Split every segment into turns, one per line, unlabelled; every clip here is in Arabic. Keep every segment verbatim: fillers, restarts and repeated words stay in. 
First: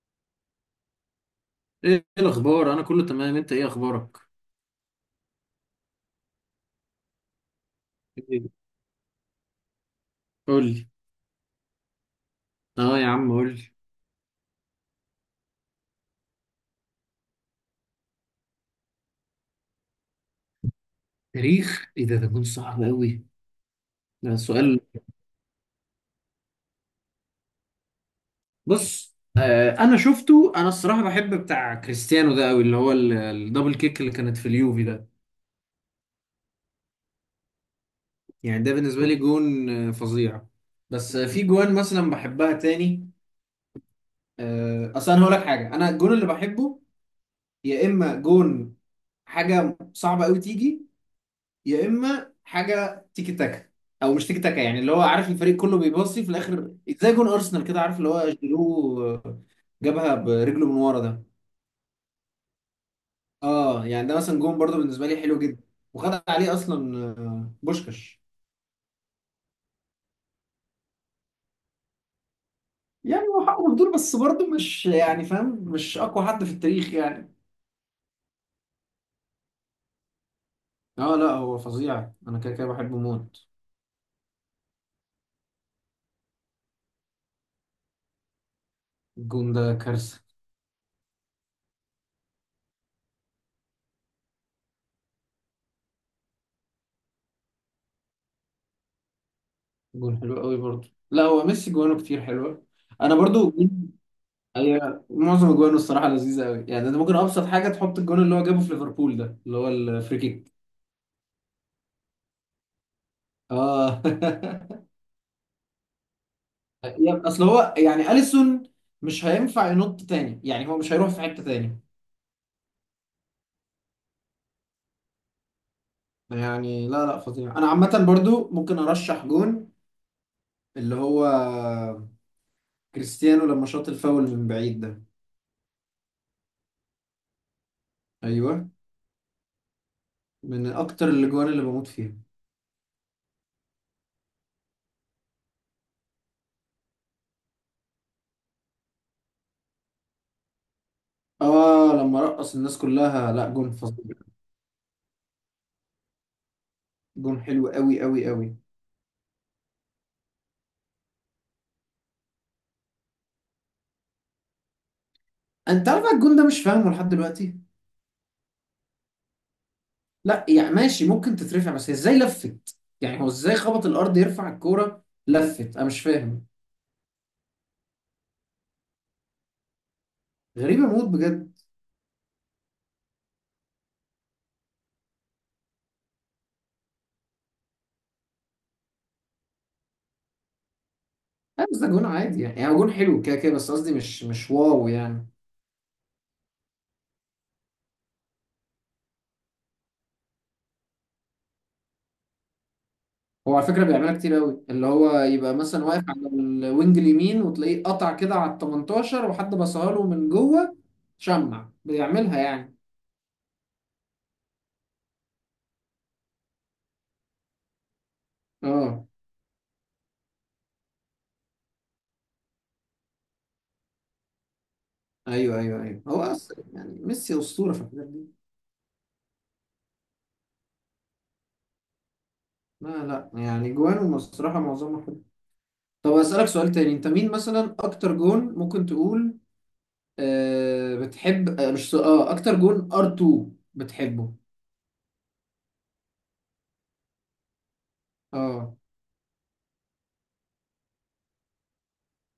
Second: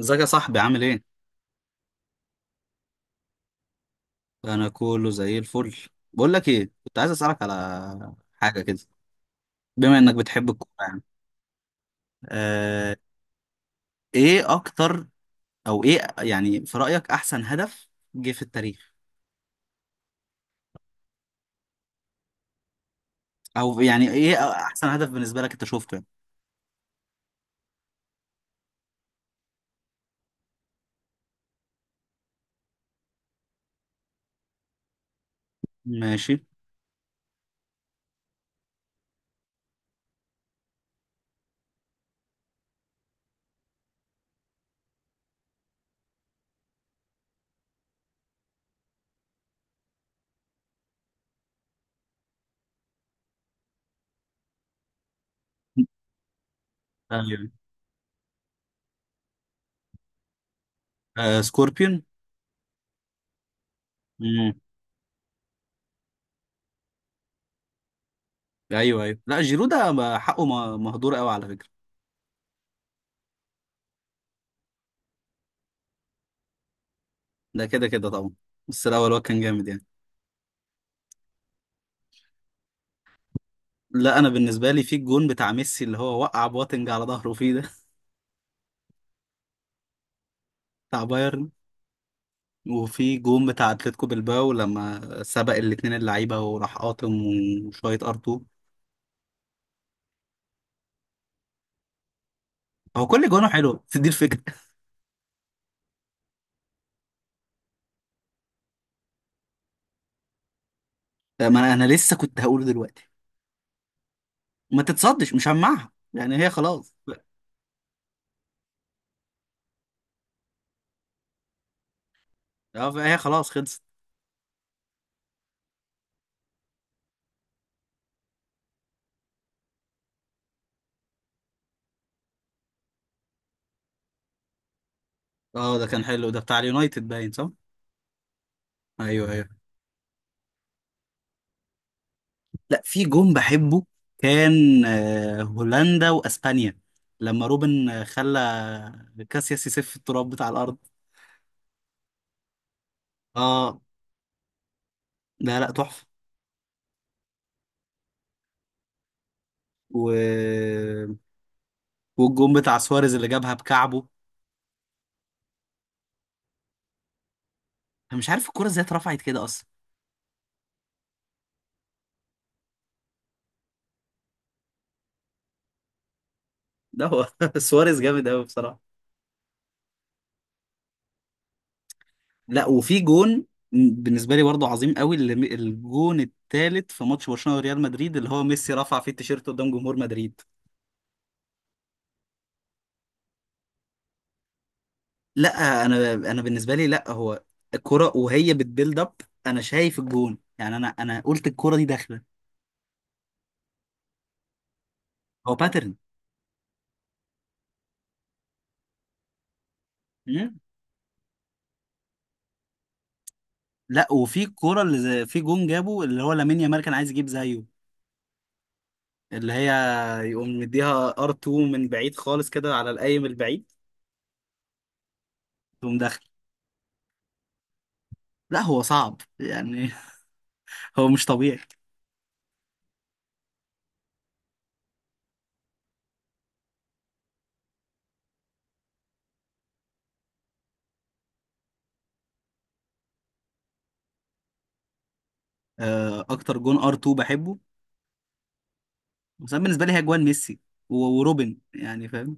ازيك يا صاحبي عامل ايه؟
ايه الاخبار؟ انا كله تمام، انت ايه اخبارك؟
انا كله زي الفل. بقول لك ايه، كنت عايز اسالك على
إيه؟
حاجه كده، بما انك بتحب
قول
الكوره
لي.
يعني. آه.
اه يا عم، قول لي.
ايه اكتر، او ايه يعني في رايك احسن هدف جه في التاريخ؟
تاريخ ايه ده؟ ده كان صعب قوي.
او يعني
ده
ايه
سؤال.
احسن هدف بالنسبه لك انت شفته يعني؟
بص، آه انا شفته، انا الصراحه بحب بتاع كريستيانو ده قوي، اللي هو ال- الدبل كيك اللي كانت في اليوفي ده.
ماشي.
يعني ده بالنسبه لي جون آه، فظيع. بس آه، في جوان مثلا بحبها تاني. آه، اصل انا هقول لك حاجه، انا الجون اللي بحبه، يا اما جون حاجه صعبه قوي تيجي، يا اما حاجه تيكي تاكا. او مش تيكي تاكا يعني، اللي هو عارف الفريق كله بيباصي في الاخر، زي جون
ايوه.
ارسنال كده، عارف اللي هو جيرو، جابها برجله من ورا ده.
آه، سكوربيون.
اه يعني ده مثلا
مم.
جون برضه بالنسبه لي حلو جدا، وخد عليه اصلا آه، بوشكاش.
ايوه ايوه، لا جيرو ده ما- حقه ما- مهدور قوي على فكره.
يعني هو حقه مهدور، بس برضه مش، يعني، فاهم، مش اقوى حد في التاريخ يعني.
ده كده كده طبعا، بس الاول هو كان جامد يعني.
اه لا، هو فظيع، انا كده كده بحبه موت.
لا، انا بالنسبه لي في الجون بتاع ميسي اللي هو وقع بواتنج على ظهره فيه ده.
الجون ده كارثه.
بتاع بايرن. وفي جون بتاع اتلتيكو بالباو لما سبق الاتنين اللعيبه وراح قاطم، وشويه ار2.
جون حلو قوي برضه، لا هو ميسي جوانه كتير حلوه.
هو
انا
كل جونه
برضو،
حلو، بس دي الفكره.
ايوه، معظم اجوانه الصراحه لذيذه قوي، يعني ده ممكن ابسط حاجه، تحط الجون اللي هو جابه في ليفربول ده اللي هو الفري كيك.
ما انا انا لسه كنت هقوله دلوقتي،
اه.
ما تتصدش مش هجمعها يعني، هي خلاص.
يا- اصل هو يعني اليسون، مش هينفع ينط تاني يعني، هو مش هيروح في حته تاني.
اه هي خلاص خلصت.
يعني لا، لا، فظيع. انا عامه برضو ممكن ارشح جون، اللي هو كريستيانو لما شاط الفاول من بعيد ده.
اه، ده كان حلو، ده بتاع اليونايتد باين، صح.
ايوه،
ايوه ايوه.
من اكتر الاجوان اللي بموت فيها.
لا، في جون بحبه كان آه، هولندا واسبانيا لما روبن آه، خلى كاسياس يسف التراب بتاع الارض.
اه لما رقص الناس كلها، لا جون
اه،
فظيع.
لا لا، تحفه.
جون حلو قوي قوي قوي.
و والجون بتاع سواريز اللي جابها بكعبه.
انت عارف الجون ده؟ مش فاهمه لحد دلوقتي.
انا مش عارف الكرة ازاي اترفعت كده اصلا.
لا يعني ماشي ممكن تترفع، بس هي ازاي لفت؟ يعني هو ازاي خبط الارض يرفع الكوره لفت، انا مش فاهم.
ده هو سواريز جامد قوي بصراحة.
غريبه موت بجد.
لا وفي جون بالنسبة لي برضه عظيم قوي، اللي الجون الثالث في ماتش برشلونة وريال مدريد، اللي هو ميسي رفع فيه التيشيرت قدام جمهور مدريد.
لا بس ده جون عادي، يعني يعني هو جون حلو كده كده، بس قصدي مش مش واو يعني.
لا انا انا بالنسبة لي، لا هو الكرة وهي بتبيلد اب، انا شايف الجون، يعني انا انا قلت الكرة دي داخلة.
هو على فكره بيعملها كتير قوي، اللي هو
هو
يبقى مثلا
باترن.
واقف على الوينج اليمين، وتلاقيه قطع كده على ال تمنتاشر، وحد بصها له من
مم.
جوه، شمع بيعملها يعني.
لا وفي الكرة اللي زي- في جون جابه اللي هو لامين يامال كان عايز يجيب زيه،
اه،
اللي هي يقوم مديها ار2 من بعيد خالص كده على القايم البعيد،
ايوه، ايوه،
تقوم
ايوه،
داخل.
هو اصلا يعني ميسي اسطوره في الحاجات دي.
لا هو صعب يعني. هو مش طبيعي.
لا، لا، يعني جوانه الصراحه معظمها. طب أسألك سؤال تاني، انت مين مثلا اكتر جون ممكن تقول آه بتحب، آه مش سؤال- اه اكتر جون ار2 بتحبه؟
آه، اكتر جون ار2 بحبه
اه.
مثلا بالنسبه لي هي جوان ميسي و- وروبن يعني، فاهم؟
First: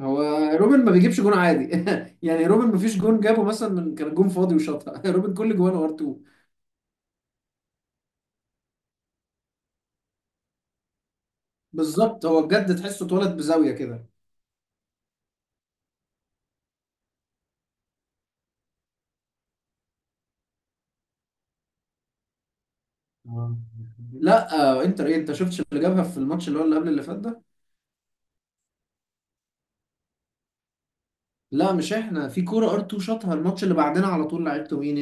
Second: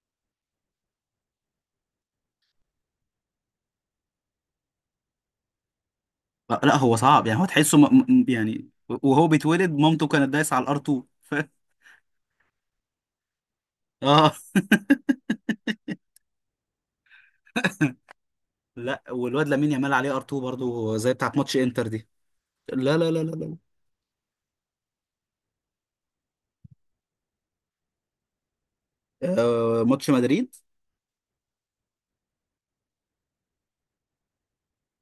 هو روبن ما بيجيبش جون عادي، يعني روبن ما فيش جون جابه مثلا من كان جون فاضي وشاطها، روبن كل جوانه ار2.
لا لا، هو صعب يعني، هو تحسه م... م- يعني وهو بيتولد مامته كانت دايسه على الار2.
بالظبط، هو بجد تحسه اتولد بزاوية كده.
اه، لا والواد لامين يامال عليه ار2 برضو زي بتاعت ماتش انتر دي. لا لا لا لا لا.
آه. لا، آه انتر ايه؟ انت شفتش اللي جابها في الماتش اللي هو اللي قبل اللي فات ده؟
آه، ماتش مدريد.
لا، مش احنا في كورة ار2 شاطها الماتش اللي بعدنا على طول؟ لعبته مين؟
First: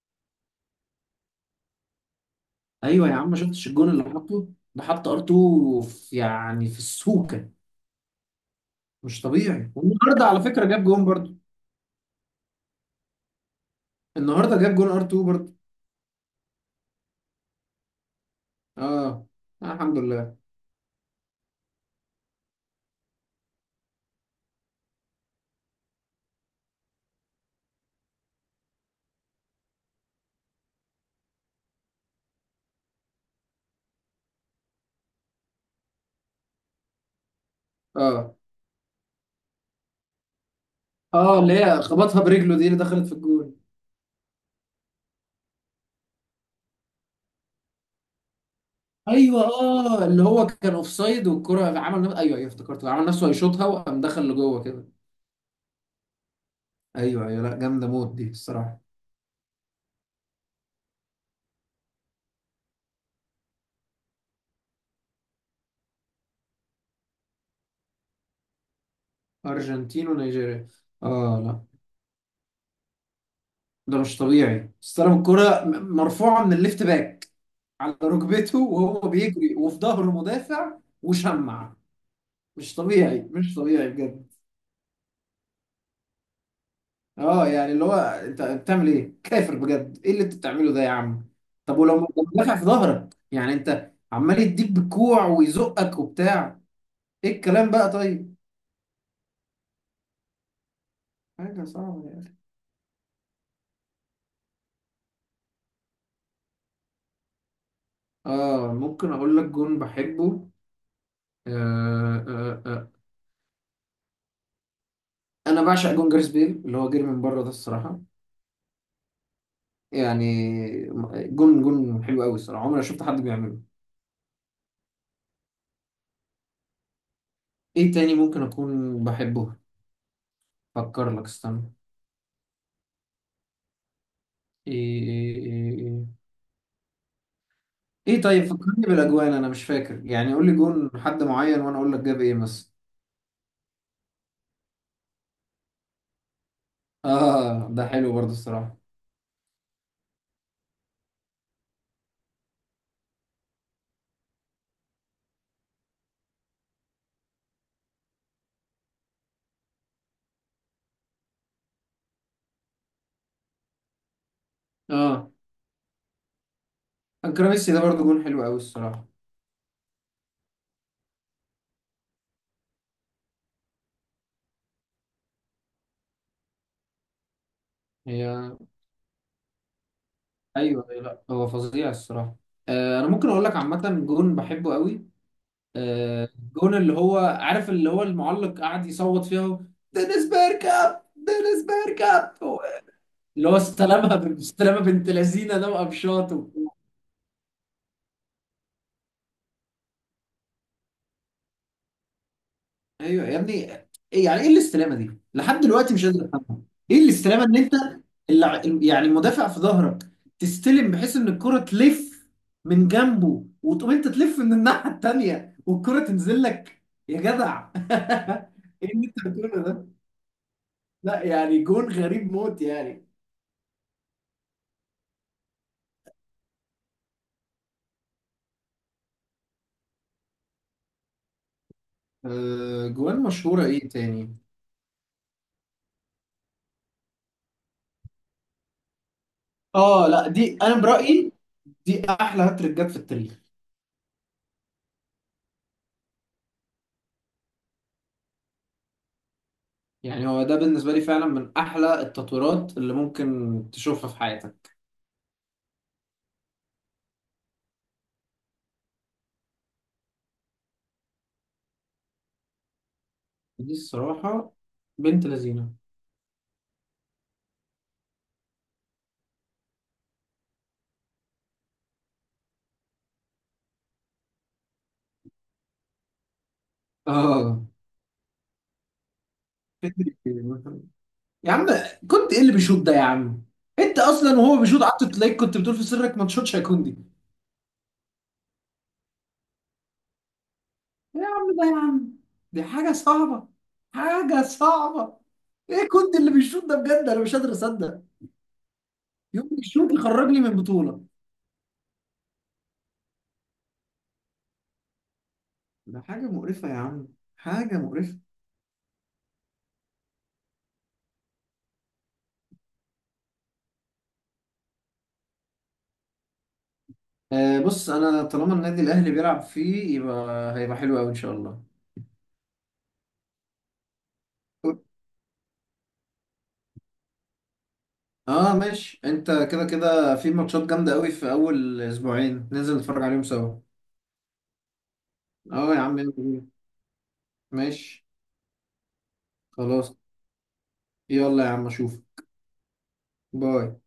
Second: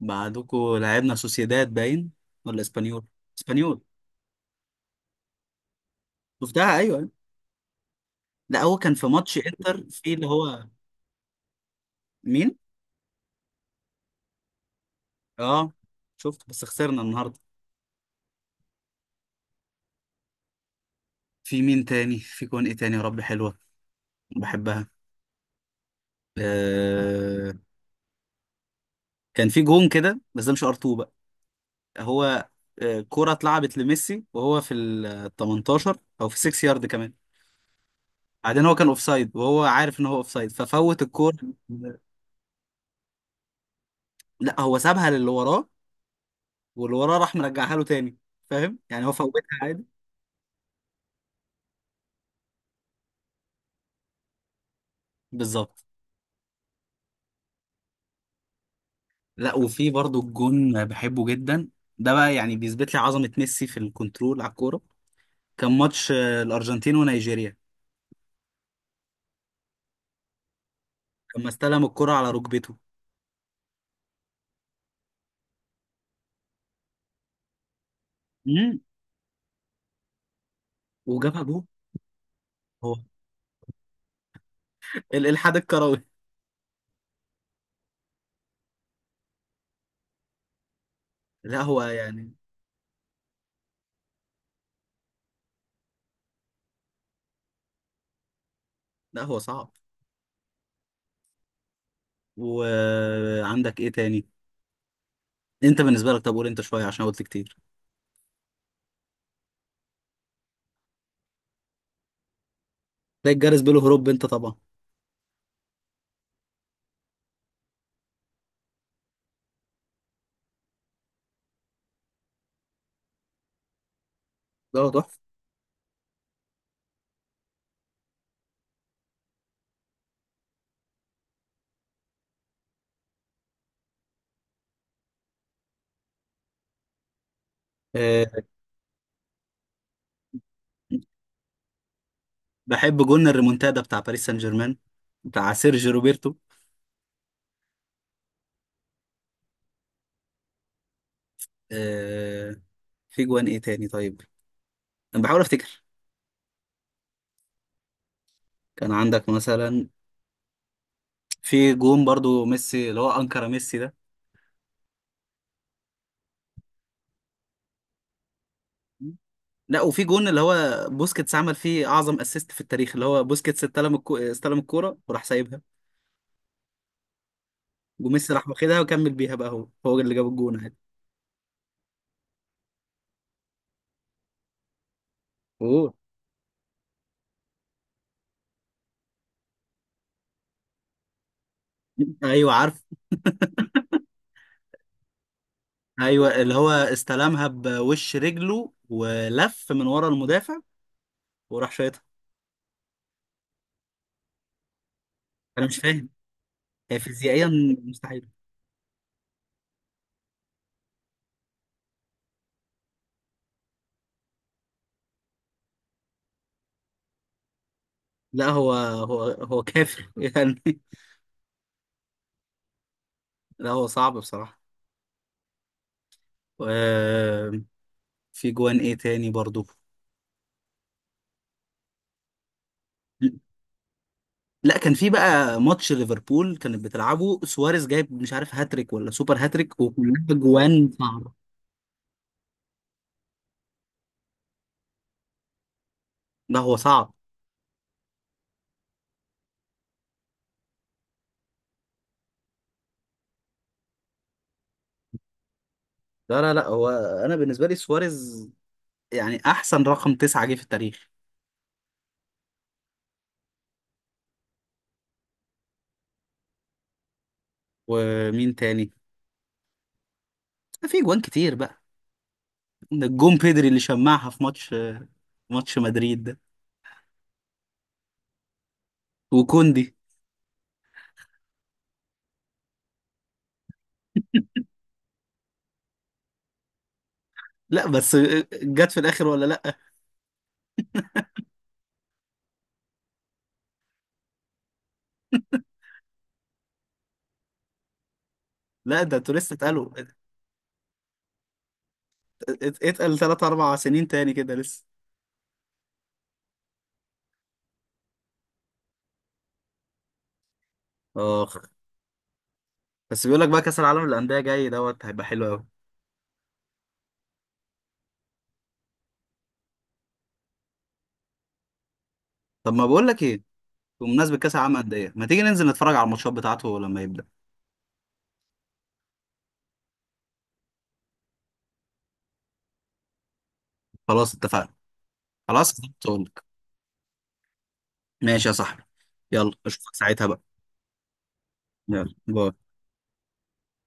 بعدكوا لعبنا سوسيداد باين ولا اسبانيول.
ايوه يا عم، ما شفتش
اسبانيول.
الجون اللي حطه؟ ده حط ار2 في، يعني،
شفتها
في
ايوه.
السوكه.
لا هو كان في
مش
ماتش
طبيعي!
انتر، في
والنهارده
اللي
على
هو،
فكره جاب جون برضو،
مين؟
النهارده جاب جون ار2 برضو.
اه، شفت بس خسرنا النهارده.
اه، آه، الحمد لله.
في مين تاني، في جون ايه تاني يا رب حلوه بحبها؟ آه... كان في جون كده بس ده مش ار اتنين بقى، هو آه... كرة اتلعبت لميسي وهو في ال تمنتاشر او في ستة يارد كمان.
اه،
بعدين هو كان اوفسايد وهو عارف ان هو اوفسايد، ففوت الكورة.
اه اللي هي خبطها برجله دي اللي دخلت في الجون.
لا هو سابها للي وراه، واللي وراه راح مرجعها له تاني، فاهم، يعني هو فوتها
ايوه،
عادي.
اه اللي هو كان اوفسايد والكره عمل نفسه، ايوه، ايوه افتكرته، عمل نفسه هيشوطها وقام دخل لجوه كده.
بالظبط.
ايوه، ايوه، لا جامده موت دي الصراحه.
لا وفي برضو الجون بحبه جدا، ده بقى يعني بيثبت لي عظمة ميسي في الكنترول على الكورة. كان ماتش آه، الأرجنتين ونيجيريا
ارجنتين ونيجيريا، اه
لما
لا،
استلم الكرة على ركبته.
ده مش طبيعي، استلم الكره م- مرفوعه من الليفت باك على ركبته
امم.
وهو بيجري وفي ظهره مدافع،
وجابها جول.
وشمع. مش
هو ال-
طبيعي، مش طبيعي بجد.
الإلحاد الكروي.
اه يعني اللي هو انت بتعمل ايه كافر؟ بجد، ايه اللي انت بتعمله ده يا عم؟
لا
طب
هو
ولو
يعني،
مدافع في ظهرك، يعني انت عمال يديك بالكوع ويزقك وبتاع، ايه الكلام بقى؟ طيب،
لا هو صعب.
حاجة صعبة يعني.
وعندك إيه تاني؟ أنت بالنسبة لك، طب قول أنت شوية عشان قلت كتير.
اه، ممكن اقول لك جون بحبه، آه، آه، آه.
تلاقي الجرس بيلو هروب أنت طبعا.
انا بعشق جون جاريث بيل، اللي هو جري من بره ده الصراحة، يعني جون جون حلو قوي الصراحة، عمري ما شفت حد بيعمله.
ده هو تحفة.
ايه تاني ممكن اكون بحبه؟ فكر لك، استنى. ايه ايه ايه ايه ايه ايه
آه،
طيب فكرني بالاجوان انا مش فاكر، يعني قول لي جون حد معين وانا اقول لك جاب ايه مثلا.
بحب جون الريمونتادا بتاع باريس سان جيرمان بتاع سيرجي روبرتو.
اه ده حلو برضه الصراحه.
آه، في جوان إيه تاني طيب؟ أنا بحاول أفتكر، كان عندك مثلا في جون برضو ميسي اللي هو انكر ميسي ده.
اه، انكراميسي ده برضه جون حلو قوي الصراحه.
لا وفي جون اللي هو بوسكيتس عمل فيه اعظم اسيست في التاريخ، اللي هو بوسكيتس استلم الكو... استلم الكوره وراح سايبها، وميسي راح
هي،
واخدها وكمل بيها، بقى هو هو اللي جاب الجون عادي.
ايوه، أيوة، لا هو فظيع الصراحه. آه، انا ممكن اقول لك عامه جون بحبه قوي.
اوه.
آه، جون اللي هو عارف اللي هو المعلق قاعد يصوت فيها، دينيس بيركاب، دينيس بيركاب،
ايوه عارف.
اللي هو استلمها بالاستلامه بنت لذينه ده
ايوه،
وقفشاته.
اللي هو استلمها بوش رجله ولف من ورا المدافع وراح شايطها.
ايوه يا ابني، ايه يعني؟ ايه الاستلامه دي؟ لحد
انا مش
دلوقتي مش
فاهم،
قادر افهمها.
هي
ايه الاستلامه؟
فيزيائيا
ان انت
مستحيل.
اللع... يعني المدافع في ظهرك، تستلم بحيث ان الكره تلف من جنبه، وتقوم انت تلف من الناحيه التانيه والكره تنزل لك. يا جدع،
لا هو
ايه اللي انت
هو هو
بتقوله ده؟
كافر يعني.
لا يعني جون غريب موت يعني.
لا هو صعب بصراحه. آه، في جوان ايه تاني برضو؟
أه، جوان مشهوره ايه تاني؟
لا كان في بقى ماتش ليفربول كانت بتلعبه سواريز جايب مش عارف هاتريك ولا سوبر هاتريك
اه
وكلها
لا، دي انا
جوان صعبة.
برايي دي احلى هاتريك جت في التاريخ.
لا هو صعب.
يعني هو ده بالنسبة لي فعلا من أحلى التطويرات اللي ممكن تشوفها في حياتك،
لا لا لا، هو انا بالنسبة لي سواريز يعني احسن رقم تسعة جه في التاريخ.
دي الصراحة بنت لذينة.
ومين تاني؟ في جوان كتير بقى، ده الجون بيدري اللي شمعها في ماتش ماتش مدريد ده،
آه،
وكوندي.
فكرة إيه مثلا؟ يا عم، كنت إيه اللي بيشوط ده يا عم؟ أنت أصلا وهو بيشوط قعدت تلاقيك كنت بتقول في سرك ما تشوطش، هيكون دي.
لا بس جت في الاخر، ولا لا.
إيه يا عم ده يا عم، دي حاجة صعبة، حاجة صعبة. إيه كنت اللي بيشوط ده بجد؟ أنا مش قادر أصدق،
لا، ده انتوا
يوم
لسه
بيشوط
اتقالوا ات-
يخرجني من بطولة.
ات- اتقل ثلاث اربع سنين تاني كده لسه.
ده حاجة مقرفة يا عم، حاجة مقرفة.
اخ. بس بيقول لك بقى كاس العالم للانديه جاي دوت هيبقى حلو قوي.
آه، بص انا طالما النادي الاهلي بيلعب فيه يبقى هيبقى حلو قوي ان شاء الله.
طب ما بقول لك ايه، بمناسبه كاس العالم للانديه ما تيجي ننزل نتفرج على الماتشات بتاعته لما يبدا.
اه ماشي، انت كده كده في ماتشات جامده قوي في اول اسبوعين، ننزل نتفرج عليهم سوا.
خلاص اتفقنا.
اه يا
خلاص.
عم، يلا
هقول لك.
بينا. ماشي.
ماشي يا صاحبي، يلا اشوفك
خلاص.
ساعتها بقى.
يلا يا عم، اشوف.
يلا باي.
باي.